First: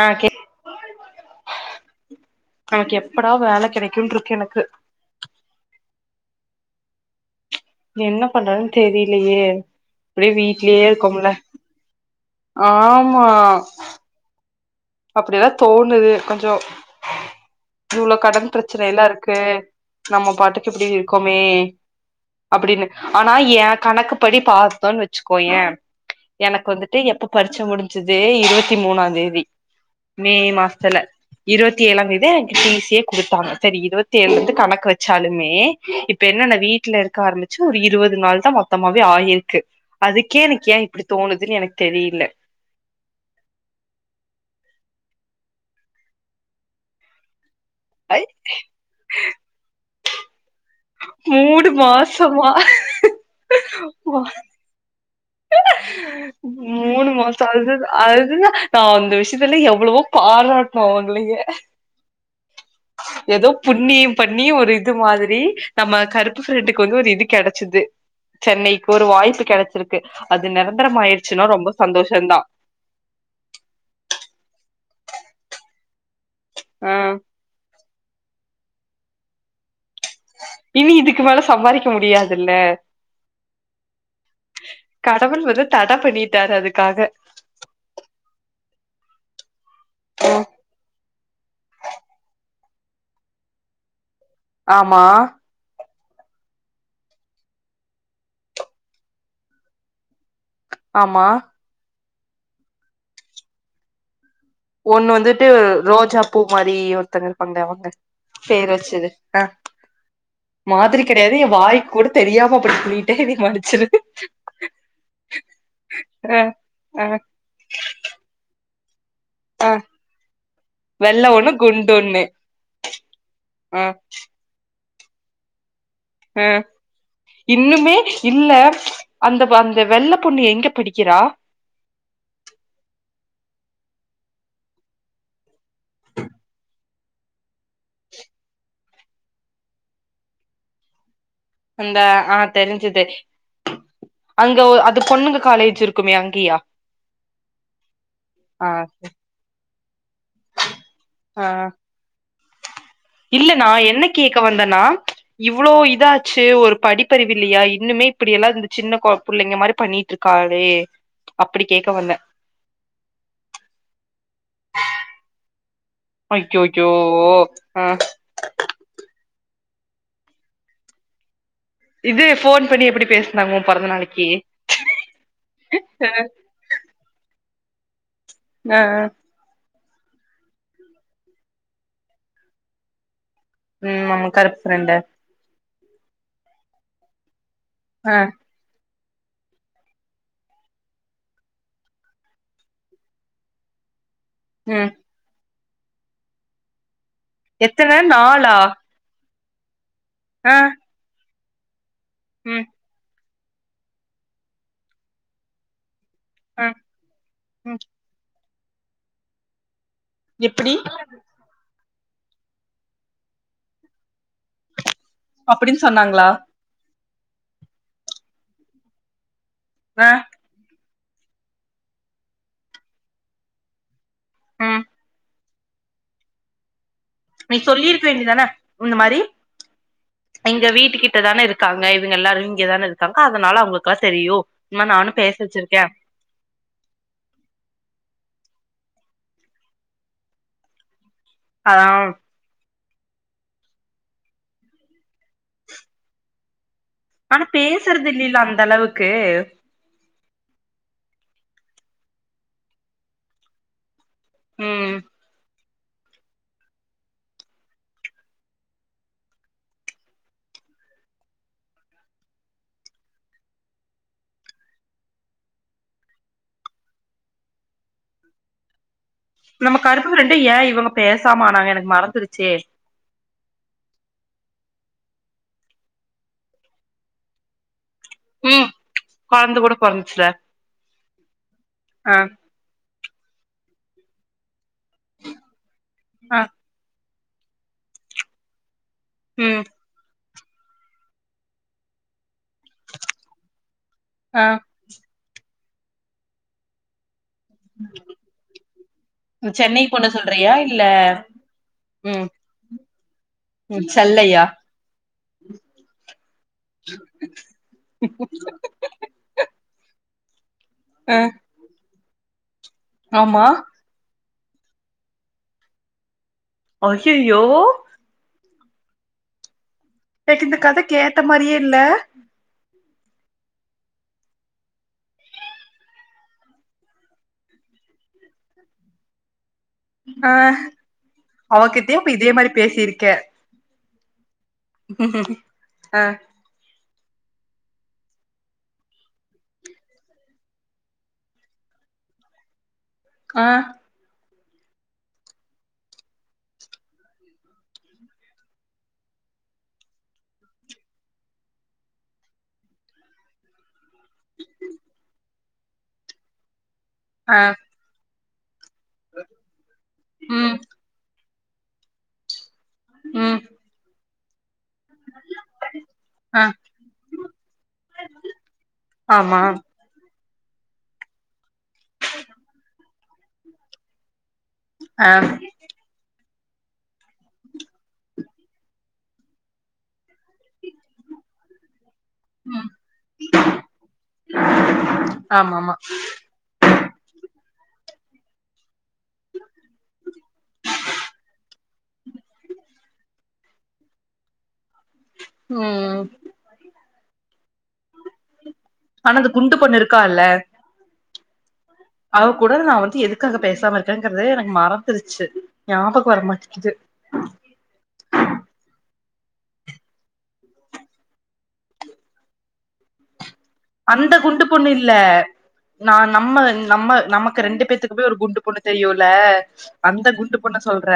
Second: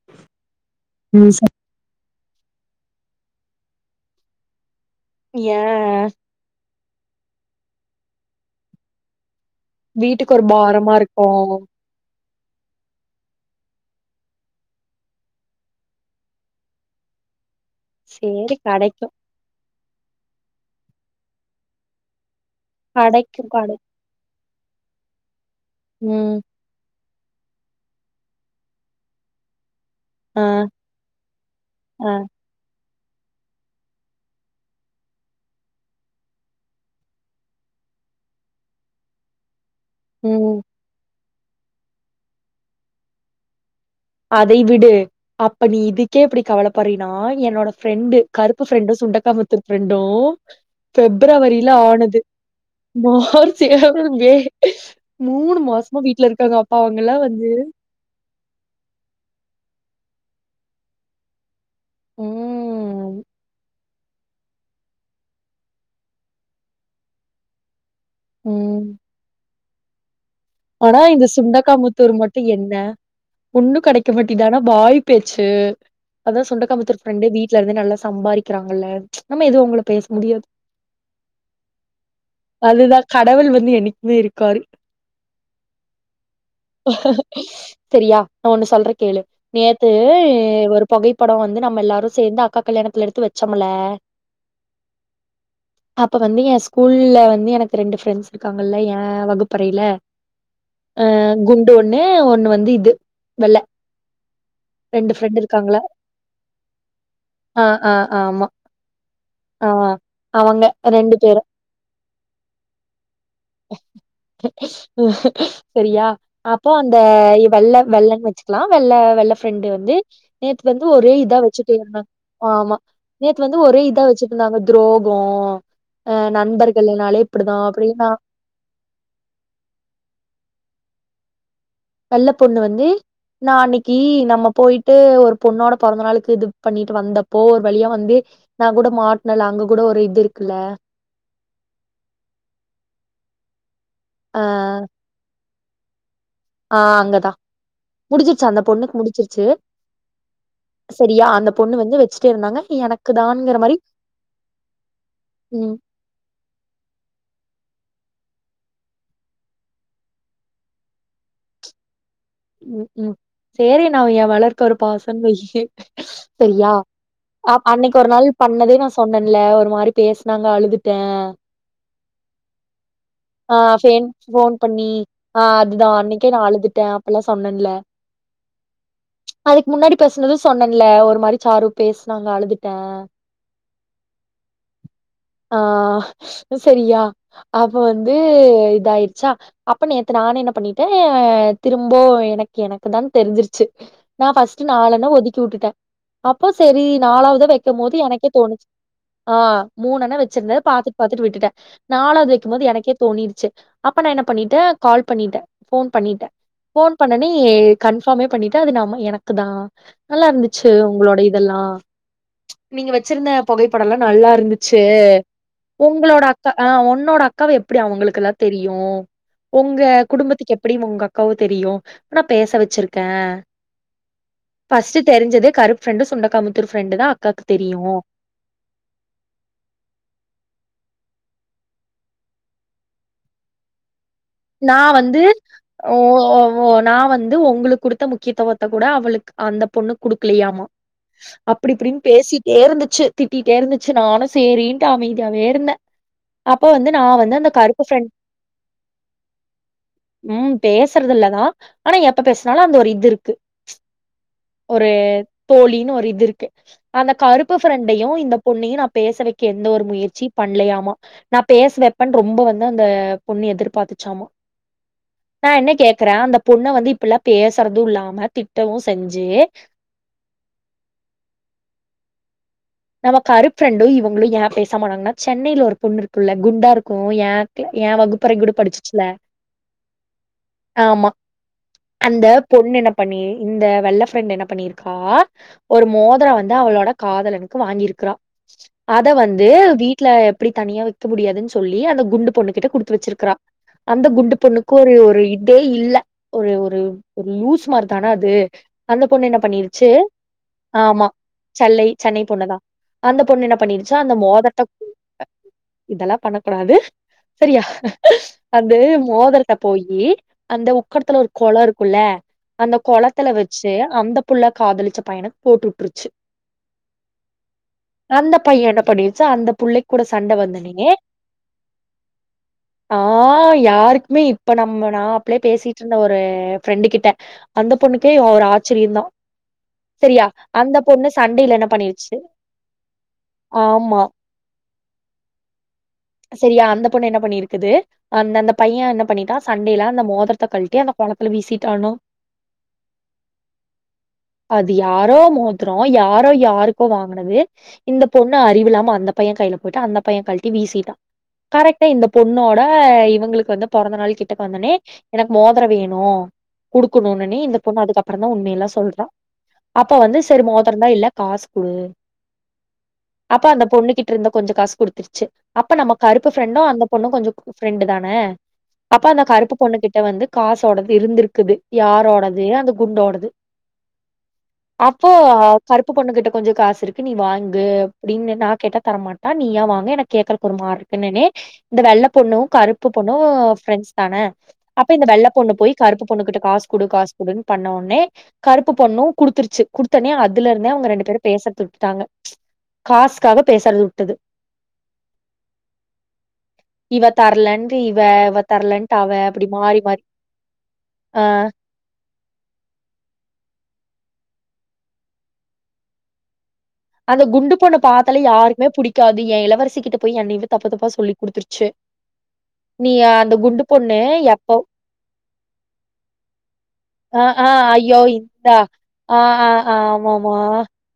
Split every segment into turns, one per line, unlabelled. ஆ கே
ம் ச
எனக்கு எப்படா வேலை கிடைக்கும் இருக்கு எனக்கு
ஏ
என்ன பண்றன்னு தெரியலையே இப்படியே
வீட்டுக்கு ஒரு
வீடலயே
பாரமா இருக்கு
இருக்கம்ல ஆமா அப்படியெல்லாம் தோணுது கொஞ்சம் இவ்ளவு கடன்
சேரி
பிரச்சனை
கடைக்கு
எல்லாம் இருக்கு நம்ம பாட்டுக்கு எப்படி இருக்கோமே அப்டின்னு ஆனா
கடைக்கு
எ
கடை
கணக்குப்படி பத்தோன்னு வச்சுக்கோயே
ம்
எனக்கு வந்து எப்ப பரீச்சை முடிஞ்சது இருபத்தி மூணா தேதி மே
ஆ
மாசத்துல இருபத்தி ஏழாந்
ஆ
தேதி சே குடுத்தாங்க செரி இருபத்தி ஏழு இருந்து கணக்கு வச்சாலுமே இப்ப என்னன்ன வீட்டுல இருக்க ஆரம்பிச்சு ஒரு இருபத் நாள் தா மொத்தமாவே ஆயிருக்கு அதுக்கே
ம்
எனக்கு ஏ இப்டி தோணுதுன்னு எனக்கு தெரியில
அதை விடு அப்ப நீ இதுக்கே இப்டி கவலைப்பறீனா என்னோட ஃப்ரெண்டு
ஐ
கருப்பு ஃப்ரெண்டு சுண்டக்காமுத்தூர் ஃப்ரெண்டு
மூணு
பிப்ரவரியில ஆனது
மாசமா
மார்ச் ஏப்ரல் மே மூணு மா
மூண மாச அதுத அதுதா நா அந்த விஷயத்துல எவ்ளவோ பாராட்டணு அவங்களையே
ம்
ஏதோ புண்ணியம் பண்ணி ஒரு இது மாரி நம்ம கருப்பு ஃப்ரெண்டுக்கு வந்து ஒரு இது கெடைச்சிது
ம்
சென்னைக்கு ஒரு வாய்ப்பு கெடைச்சிருக்கு
ஆனா இந்த சுண்டக்காமுத்தூர் மட்டு என்ன ஒண்ணு கெடைக்க மாட்டிது ஆனா வாய் பேச்சு அதா
ஆ
சுண்டக்காமுத்தூர் ஃப்ரெண்டு வீட்ல இருந்தே நல்லா சம்பாரிக்கறாங்கல்ல நம்ம எதுவு அவங்கள பேச முடியாது
இனி இதுக்கு மேல சம்பாரிக்க முடியாதுல்ல
அதுதா கடவுள் வந்து என்னைக்குமே இருக்காரு
கா லெவ வந்து தடை பண்ணிட்டரு அதுக்க
சரியா நா ஒண்ணு சொல்ற கேளு நேத்து
ம்
ஒரு புகைப்படம் வந்து நம்ம எல்லாரு சேந்து அக்கா கல்யாணத்துல எடுத்து வெச்சொம்ல
ஆமா
அப்ப வந்து ஏ ஸ்கூல்ல வந்து எனக்கு ரெண்டு ஃப்ரெண்ட்ஸ் இருக்காங்கல்ல ஏ வகுப்பறையில அ
ஆமா
குண்டு ஒண்ணு ஒண்ணு வந்து இது வெள்ள
ஒண்ணு
ரெண்டு ஃப்ரெண்ட்
வந்துட்டு
இருக்காங்கள
ரோஜா பூ மாரி ஒருத்தங்க இருப்பாங்க
ஆ
அவங்க
ஆ ஆமா
பேர் வெச்சுது அ
ஆ அவங்க
மாதிரி
ரெண்டு பேரு
கெடையாது ஏ வாய்க் கூட தெரியாம அப்டின்னு சொல்லி மன்னிச்சிரு
சரியா
அ
அப்போ அந்த
அ
வெள்ள வெள்ளன்னு வெச்சுக்கலா வெள்ள ஃப்ரெண்டு
அ
வந்து நேத்து வந்து ஒரே
வெள்ள
இதா
ஒண்ணு
வெச்சுட்டே
குண்டு
இருந்தா
ஒண்ணு
ஆமா நேத்து வந்து ஒரே
அ
இதா வெ ச்சுட்டு இருந்தாங்க துரோகோ அ நண்பர்கள்னாலே இப்டிதா
இன்னுமே
அப்டின்னா
இல்ல அந்த அந்த வெள்ள பொண்ணு எங்க படிக்கிறா
வெள்ள பொண்ணு வந்து நா அன்னிக்கி நம்ம போய்ட்டு ஒரு பொண்ணோட பொறந்த நாளிக்கு இது பண்ணி வந்தப்போ ஒரு வழியா வந்து நா கூட மாட்னல அங்க கூட ஒரு இது இருக்குல்ல
அந்த அ தெரிஞ்சுது அங்க ஒ அது பொண்ணுங்க காலேஜ் இருக்குமே அங்
அ அங்கதா முடிச்சிருச்சு அந்த
ஆ
பொண்ணுக்கு
சரி.
முடிச்சிருச்சு தியா
ஆ
அந்த பொண்ணு வந்து வெச்சுட்டே இருந்தாங்க எனக்கு
இல்ல
தான்ங்கிற
நா
மாரி
என்ன கேக்க வந்தனா
ம்
இவ்ளோ இதாச்சு ஒரு படிப்பறிவு இல்லியா இன்னுமே இப்டியெல்லா இந்த சின்ன கொ புள்ளிங்க மாரி பண்ணிட்டு இருக்காளே அப்டி கேக்க வந்த
ம் ம் சேரி நா ஏ மேல ஒரு பாசோன்னு வைய்யி சரியா
அய்யய்யோ
அ
ஆ
அன்னிக்கி ஒரு நாள் பண்ணதே நா சொன்ன இல்ல ஒரு மாரி பேசுனாங்க அழுதுட்டே
இது ஃபோன் பண்ணி எப்டி
அ
பேசுனாங்க உன் பொறந்த
பேன்
நாளைக்கி
ஃபோன் பண்ணி அ அதுதா
ஆ
அன்னிக்கே நா அழு துட்டே அப்பெல்லா சொன்னேன்ல
அ அ
அதுக்கு முன்னாடி பேசுனது சொன்னேன்ல ஒரு மாரி சாரு பேசுனாங்க அழுதுட்டே
ம் நம்ம கருப்பு ஃப்ரெண்ட்
அ சரியா அப்போ வந்து
ஆ
இதாய் ச்சா அப்ப நேத்து நானே என்ன பண்ணிட்டே திரும்பவு எனக்கு எனக்கு தா தெரிஞ்சிருச்சு நா ஃபர்ஸ்ட்
ம்
நாலுண்ண ஒதுக்கி விட்டுட்டே அப்போ சரி நாலாவ்து வைக்கும் போது
எத்தன
எனக்கே
நாளா
தோணுச்சு அ மூணண்ண
ஆ
வெச்சிருந்த பாத்துட்டு பாத்துட்டு விட்டுட்டே நாலாவ்து வைக்கும்
ம்
போது எனக்கே தோணிருச்சு அப்ப நா என்ன பண்ணிட்டே கால் பண்ணிட்டே ஃபோன் பண்ணிட்டே
ஆ
ஃபோன் பண்ணனே
ம்
கன்ஃபார்மே பண்ணிட்டு அது நாம எனக்கு தா நல்லா இருந்துச்சு
எப்டி
உங்ளோட இதெல்லா நீங்க வெச்சிருந்த புகைப்படல்லா நல்லா இரு இருந்துச்சு
அப்டின்னு
உங்களோட
சொன்னாங்களா
அக்கா அ ஒன் என்னோட அக்காவ எப்டி அவங்களுக்கெல்லா தெரியு உங்க
ஆ
குடும்பத்துக்கு எப்பிடி உங்க அ அக்காவ தெரியு நா பேச வெச்சிருக்க
ம்
ஃபஸ்ட் தெரிஞ்சது கருப்பு ஃப்ரண்டு சுண்டக்காமுத்தூர் ஃப்ரெண்டு தா
நீ சொல்லிருக்க வேண்டியதானே இந்த மாரி எங்க வீட்டு கிட்ட தானே இருக்கு இருக்காங்க இவங்க எல்லாரு இங்கதான இருக்காங்க அதனால அவங்க க
நா வந்து ஓ நா வந்து உங்களுக்கு குடுத்த முக்கியத்துவத் கூட அவளுக்கு அந்த பொண்ணு குடுக்குலியாமா அப்டி
அதா
இப்டின்னு பேசிட்டே இருந்து ச்சு திட்டிட்டே இருந்துச்சு நானு சேரின்ட்டு அமைதியாவே இருந்தே அப் அப்போ வந்து நா வந்து
ஆனா
அந்த கருப்பு
பேசுறது
ஃப்ரெண்ட்
இல்லல்ல அந்த அளவுக்கு
ம் பேச்றது இல்லதா ஆனா எப்ப பேசுனாலு அந்த ஒரு இது இருக்கு ஒரு
ம்
தோழின்னு ஒரு இது இருக்கு அந்த கருப்பு ஃப்ரெண்டையு இந்த பொண்ணையு நா பேச வைக்க எந்த ஒரு முயற்சியு பண்ண இல்லையாமா நா பேசவப்பன் ரொம்ப வந்து அந்த பொண்ணு எதிர்பாத்துச்சாமா நா என்ன கேக்கறே அந்த பொண்ண வந்து இப்பல்லா பேசுறது இல்லாம திட்டவு செஞ்
நம்ம கருப்புங்க ரெண்டு ஏ இவங்க பேசாம ஆனாங்க எனக்கு மறந்துருச்சே
நம்ம கருப்ரெண்டு இவங்களு ஏ பேசாம ஆனாங்கனா சென்னையில ஒரு பொண்ணு இருக்குல்ல குண்டா இருக்கு ஏ அக்ல ஏ வகுப்பறை கூட
ம்
படிச்சுச்ல
கொழந்த கூட பொறந்துச்சுல
ஆமா
ஆ
அந்த பொண்ணு என்னப் பண்ணி இந்த வெள்ள ஃப்ரண்ட் என்ன பண்ணிருக்கா ஒரு மோதர
ஆ
வந்து அவளோட காதலனுக் கு வாங்கிருக்கிறா அத வந்து
ம்
வீட்ல எப்புடி தனியா வெக்க முடியாதுன் சொல்லி அந்த குண்டு பொண்ணு கிட்ட குடுத்து வச்சிருக்கறா அந்த குண்டு
ஆ
பொண்ணுக்கு ஒரு ஒரு இதே இல்ல ஒரு ஒரு ஒரு லூஸு மார் தான அது அந்த பொண்ணு என்ன
சென்னை
பண்ணிருச்சு
பொண்ண சொல்றியா இல்ல
ஆமா செல்லை சென்னை
ம்
பொண்ணு தா அந்த பொண்ணு என்ன
ம்
பண்ணிருச்சா அந்த
செல்லையா
மோதரத்த குடுக்க இதெல்லா பண்ண கூடாது சரியா அது மோதரத்த போயி அந்த
ஆ
உக்கடத்துல ஒரு கொள இருக்குல்ல அந்த கொளத்துல
ஆமா
வச்சு அந்த புள்ள காதலிச்ச பயனுக்கு போட்டுட்ருச்சு
ஐயயோ
பைய என்ன பண்ணிருச்சு அந்த புள்ளை
எனக்கு இந்த கத கேட்ட மாரியே இல்ல
ஆ யாருக்குமே இப்ப நம்ம நா அப்ளயா பேசிட்ருந்த ஒரு ஃப்ரெண்டு கிட்ட அந்த பொண்ணுக்கே ஒ ஒரு ஆச்சரியந்தா சரியா
ஆ
அந்த பொண்ணு சண்டைல என்ன
அவகிட்டயு அப்ப
பண்ணிருச்சு
இதே மாரி பேசிருக்க
ஆமா
உஹ
சரியா அந்த ண்ணு என்ன பண்ணிருக்குது அந்த ந்த பைய என்ன பண்ணிட்டா சண்டைல அந்த மோதரத்த கழ்ட்டி அந்த கொளத்துல வீசிட்டானோ
ஆ
அது யாரோ மோதர யாரோ யாருக்கோ வாங்குனது இந்த பொண்ணு அறிவில்லாம அந்த பைய கைல போட்டு அந்த பைய கழ்ட்டி வீசிட்டா கரெக்டா இந்த பொண்ணோட இவுங்களுக்கு வந்து பொறந்த நாளு கிட்டக்க வந்தொனே எனக்கு மோதர வேணு குடுக்கணுன்னொன்னி
ஆ
இந்த பொண்ணு அதுக்கப்றந்தா உண்மையெல்லா சொல்றா அப்ப வந்து சரி
ம்
மோதரந்தா இல்ல காசு குடு
ம்
அப்ப அந்த பொண்ணு கிட்ட இருந்த கொஞ்ச காசு குடுத்துருச்சி அப்ப நம்ம கருப்பு
ஆ
ஃப்ரண்டு அந்த பொண்ணு கொஞ்ச ஃப்ரண்டு தான அப்ப அந்த
ஆமா
கருப்பு பொண்ணு கிட்ட வந்து காசோடது இருந்திருக்குது யாரோடது அந்த குண்டோடது அப்போ
ஆ
கருப்பு பொண்ணு கிட்ட கொஞ்ச காசிருக்கு நீ வாங்கு அப்டின்னு நா கேட்ட தரமாட்டா நீயா வாங்கு எனக்கு கேக்கறக்கு ஒரு மாரி இருக்குனொன்னி இந்த வெள்ள பொண்ணு
ம்
கருப்பு பொண்ணு ஃப்ரண்ட்ஸ் தான அப்ப இந்த வெள்ள பொண்ணு
ஆமா
போயி
ஆமா
க ருப்பு பொண்ணுகிட்ட காசு குடு காசு குடுன்னு பண்ண ஒன்னே கருப்பு பொண்ணு குடுத்துருச்சி குடுத்தொன்னே அதுலருந்தே அவுங்க ரெண்டு பேரு பேசறத உட்டுட்டாங்க காஸுக்காக பேசறத உட்டுது
ம்
இவ தரலன்ட்டு இவ இவ தரலன்ட்டு
ஆனா
அவ
அந்த
அப்பிடி
குண்டு பொண்ணு
மாறி மாறி
இருக்கால்ல
அ
அவ கூட நா வந்து எதுக்காக பேசாம இருக்கேங்கறதே எனக்கு மறந்துருச்சு ஞாபக வரமாட்ட
அந்த குண்டு பொண்ண பாத்தாலே யாருக்குமே புடிக் காது எ இளவரசி கிட்ட போயி என்னையவே தப்பு தப்பா சொல்லி குடுத்துருச்சு நீ அ
அந்த குண்டு பொண்ணு இல்ல நா நம்ம நம்ம
ஆ, ஆ,
நமக்கு ரெண்டு
ஐயோ!
பேத்துக்குமே ஒரு குண்டு
இந்தா.
பொண்ணு தெரியுல்ல
ஆ, ஆ,
அந்த
ஆமாமா.
குண்டு பொண்ண சொல்ற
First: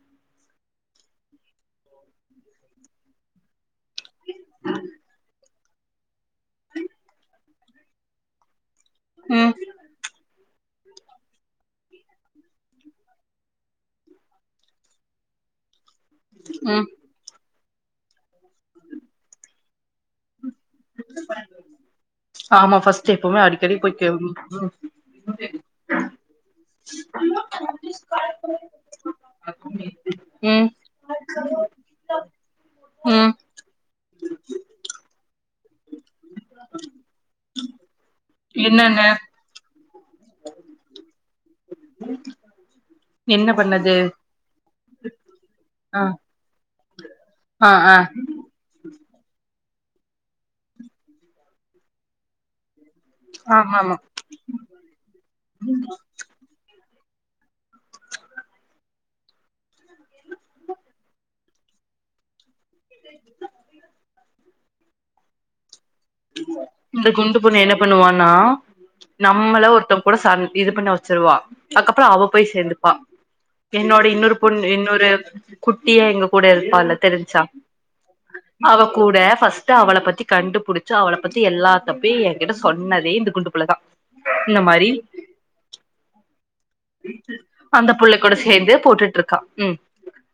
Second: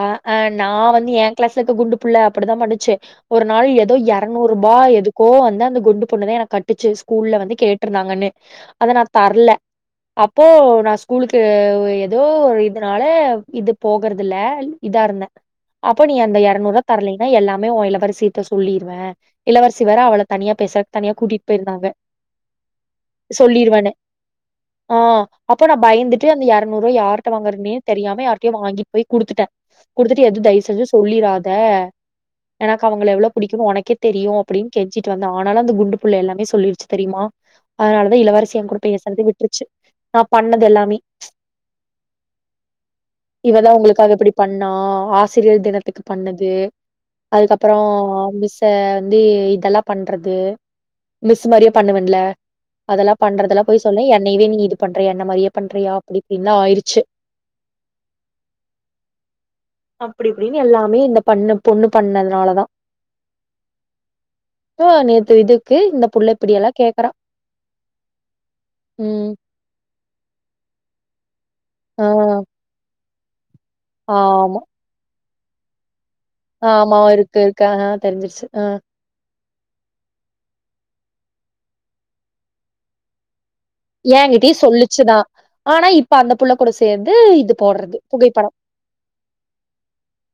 ஆ அ நா வந்து எ கிளாஸ்ல இருக்க குண்டு புள்ள அப்பிடிதா பண்ணுச்சு ஒரு நாள் எதோ எரநூருபா ஆ எதுக்கோ வந்து அந்த குண்டு குண்டு பொண்ணு தான் எனக்கு கட்டுச்சு ஸ்கூல்ல வந்து கேட்ருந்தாங்கன்னு அத நான்
ம்
தர்ல அப்போ நான் ஸ்கூலுக்கு ஏதோ ஒரு இதனால இது போகறதில்ல இதா இருந்தே அப்போ நீ அந்த இரநூரூபா
ம்
தர்லேன்னா எல்லாமே உன் இளவரசியிட்ட சொல்லிருவேன் இளவரசி வேற அவள தனியா பேச தனியா கூட்டிட்டு போயிருந்தாங்க
ஆமா ஃபர்ஸ்ட் எப்பவுமே அடிக்கடி
சொல்லிருவேன்னு.
போய் [unintelligible]
ஆ அப்போ நான் பயந்துட்டு அந்த ஏரநூறுபா யார்கிட்ட வாங்குறதுதெரியாம யார்கிட்டயோ வாங்கிட்டு போய் குடுத்துட்டேன் குடுத்துட்டு எதுவும் தயவு
ம்
செஞ்சி சொல்லிராத எனக்கு அவங்கள எவ்வளோ
ம்
பிடிக்கும் எனக்கே தெரியும் அப்படின்னு கெஞ்சிட்டு வந்தேன் ஆனாலும் அந்த குண்டு புள்ளே எல்லாமே சொல்லிருச்சு தெரியுமா அதனால இளவரசிய என் கூட
என்னன்ன
பேசுறது விட்ருச்சு நான் பண்ணது எல்லாமே
என்ன பண்ணது
நா ஆசிரியர்
ஆ
தினத்துக்கு பண்ணது
ஆ
அதுக்கப்புறம்
ஆ
மிஸ்ச வந்து இதெல்லாம் பண்றது மிஸ் மாரியே பண்ணுவேன்ல அதெல்லாம் பண்றதுலாம்
ஆமா
போய்
ஆமா
சொல்ல என்னைவே நீ இது பண்றியா என்னெ மாதிரியே பண்றியா அப்படி இப்படினுலாம் ஆயிருச்சு அப்படிப இபடின்னு எல்லாமே இந்த பண்ண பொண்ணு பண்ணதுனாலதான்
[inaudible]
ஆ போலாம் நேத்து இது
இந்த குண்டு பொண்ணு என்ன பண்ணுவான்னா
ம்.
நம்மள ஒருத்தங்க கூட சண்ட இது பண்ண வச்சிருவா
ஆ
அதுக்கப்புறம் அவ போய் சேந்துப்பா என்னோட இன்னொரு
ஆமா.
பொண்ணு இன்னொரு குட்டியா எங்க கூட இருப்பாளெ
ஆமா இருக்கு
பெருசா
இருக்கு. ஆ தெரிஞ்சிருச்சு. ஆ
அவ கூட ஃபஸ்ட் தப்பையு என்கிட்ட சொன்னதே இந்த குண்டு புள்ளதா
ஏங்கிட்டயும்
இந்த மாரி
சொல்லிச்சுதான் ஆனா இப்ப அந்த புள்ள கூட சேந்து இது போடுறது புகைப்படம்
சேர்ந்தே போட்டுட்டு இருக்கா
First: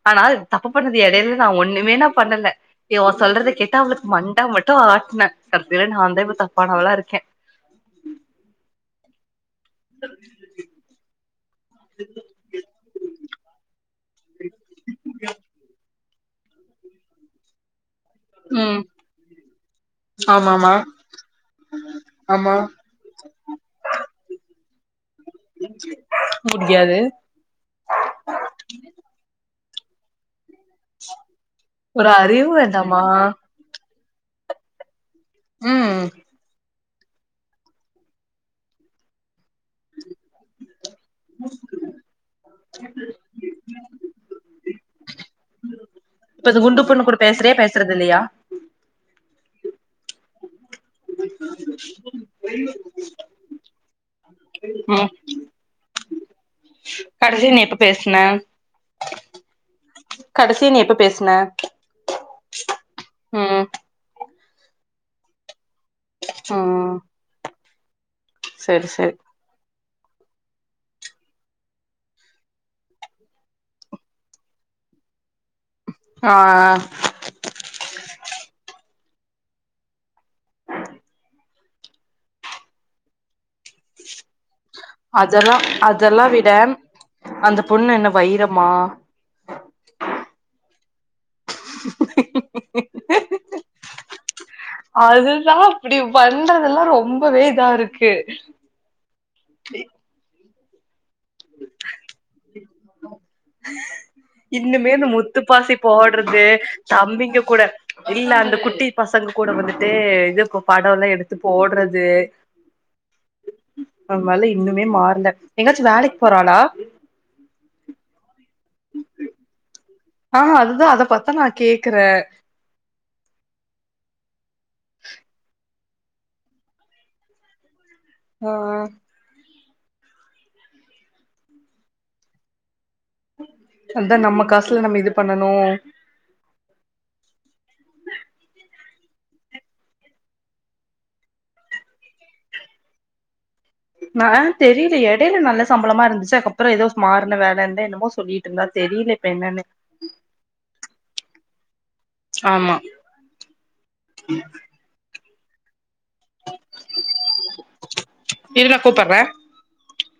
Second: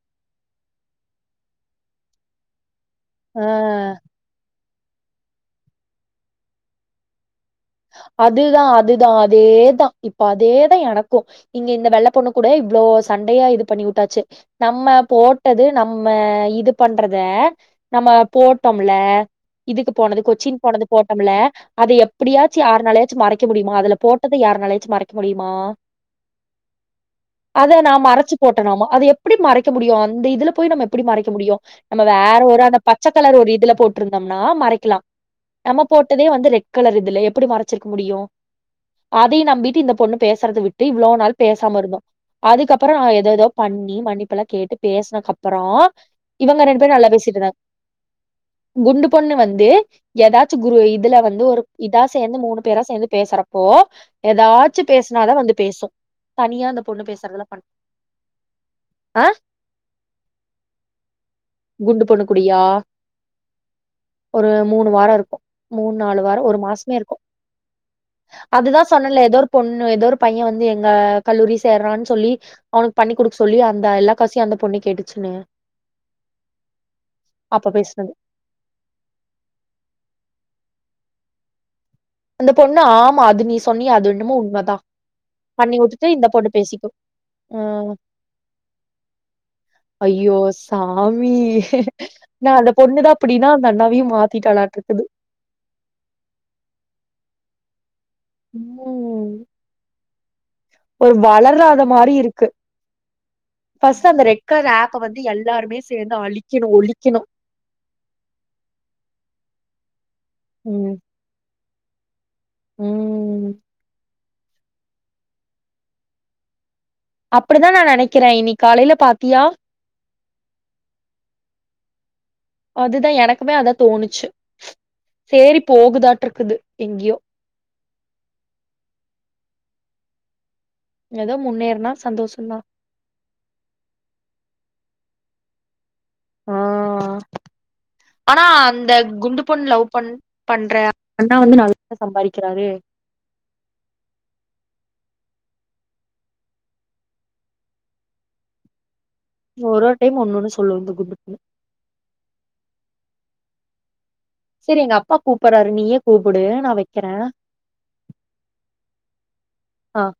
ஆனால் தப்பு பண்ணது இடையில நான் ஒண்ணுமே நான் பண்ணல இவ
ஆ
சொல்றத கேட்டா அவளுக்கு மண்ட மட்டும் ஆட்டுனே கடசில நான் தான் தப்பானவளா இருக்கேன்
அதுதான் - அதுதான் அது இதேதான் இப்ப அதேதான் எனக்கும் இங்க இந்த வெள்ளை பொண்ணு கூட இவ்வளோ சண்டையா இது பண்ணி வுட்டாச்சி நம்ம போட்டது நம்ம இது பண்றத நம்ம
ம்
போட்டோமல்ல இதுக்கு போனது கொச்சின்
ஆமாமா
போனது போட்டோமல்ல அதை எப்படியா
ஆமா
யாருநாலயாச்சும் மறைக்க முடியுமா அதுல போட்டத யாருநாலயாச்சும் மறைக்க முடியுமா
முடியாது
அத நான் மறச்சு போட்டனாமா அத எப்டி மறைக்க சோ முடியும் அந்த இதுல போய் நம்ம எப்புடி மறைக்க முடியும் நம்ம
ஒரு
வேற
அறிவு
ஒரு அந்த
வேண்டாமா
பச்சக்கலர் ஒரு இதுல போட் ட்ருந்தம்னா மறைக்கிலா நம்ம
ம்
போட்டதே வந்து ரெட் கலர் இதுலே எப் ப்புடி மறச்சிருக்க முடியும் அதையும் நம்பிட்டு இந்த பொண்ணு பேசுறத விட்டு இவ்ளோ நாள் பேசாம இருந்தோம் அதுக்கப்புறோ நா ஏதேதோ பண்ணி மன்னிப்பெல்லா கேட்டு பேசுனக் அப்பறோ
இப்ப இந்த
இவங்க ரெண்டு
குண்டு
பேரும்
பொண்ணு
நல்லா
கூட பேசுறியா
பேசிட்ருந்தாங்க
பேசுறது இல்லையா
குண்டு பொண்ணு வந்து எதாச்சும் குரு இதுல வந்து ஒரு இதா ஸ் து மூணு பேரா சேந்து பேசுறப்போ எதாச்சும்
ம்
பேசுனாதா வந்து பேசும் தனியா அந்த பொண்ணு பேசுறதுல்லா
கடைசியா நீ
பண்
எப்ப பேசுன
ஆ
கடசியா நீ எப்ப பேசுன
குண்டு பொண்ணு கூடியா
ம்
ஒரு மூணு வாரோ இருக்கும் மூண் நாலு வாரோம் ஒரு
ம்
மாசமே இருக்கும் அதுதா
செரி செரி
சொன்னலே எதோ ஒரு பொண்ணு எதோ ஒருப் பையன் வந்து எங்க கல்லூரி சேர்றான் சொல்லி அவுனுக்கு பண்ணி குடுக் சொல்லி அந்த எல்லா காசயும் அந்த பொண்ணு கேட்டுச்சு னே
ஆ
அந்த பொண்ணு ஆமா அது நீ ஸ் சொன்னிய அது என்னுமோ உண்மதா
அதெல்லா
பண்ணி வுட்டுட்டு
அதெல்லா
இந்த
விட
பொண்ணு பேசிக்கும்
அந்த பொண்ணு என்ன வைரமா
ஐயோ சாமி நான் அந்த பொண்ணுதா அப்டின்னா அந்த அண்ணாவயும் மாத்
அதுதான் அப்டி பண்றதுலா ரொம்பவே இதா இருக்கு
உம் ஒரு வளராத மாரி இருக் இருக்கு ஃபர்ஸ்ட் அந்த ரெட் கலர்
இன்னுமே
ஆப்ப
இந்த
வந்து
முத்துப்பாசி
எல்லாருமே சேந்து
போட்றது
அழிக்கணு ஒழிக்கணு
தம்பிங்க கூட இல்ல அந்த குட்டி பசங்க கூட வந்துட்டு இது இப்ப படம்
ம்
எல்லா எடுத்து போடுறது
ம்
அவளா இன்னுமே மாற்ல எங்கயாச்சும் வேலைக்கு போறாளா
அப்டிதான் நான் நினக்கிறேன் இன்னிக்கு காலைல பாத்தியா
ஆ அதுதா அத பாத்தா நா கேக்குறே
அதுதா எனக்குமே அதா தோணுச்சு சேரி போகுதாட்டுருக்குது எங்கயோ
ஆஹ்
ஏதோ முன்னேற்னா சந்தோஷம் தா
அதா நம்ம காசுல நம்ம இது பண்ணணும்
ஆனா அந்த குண்டு பொண் லவ் பண் பண்ற அண்ணா வந்து நல்லா சம்பாதிக்கிறாரு
ஆஹ் தெரியல எடையில நல்ல சம்பளமா இருந்துச்சு அதுக்கப்புறம் ஏதோ மாறின வேலை இருந்த என்னமோ சொல்லிட்டு இருந்தா தெரில இப்ப என்னன்னு
ஒரு ஒரு டைம் ஒன்னு ஒன்னு சொல்லும் இந்த குண்டு பொண்ணு
ஆமா
செரி எங்க அப்பா கூப்பிட்றாரு நீயே கூப்பிடு நா வெக்கிறேன்
இரு நா கூப்பட்றே
ஆஹ்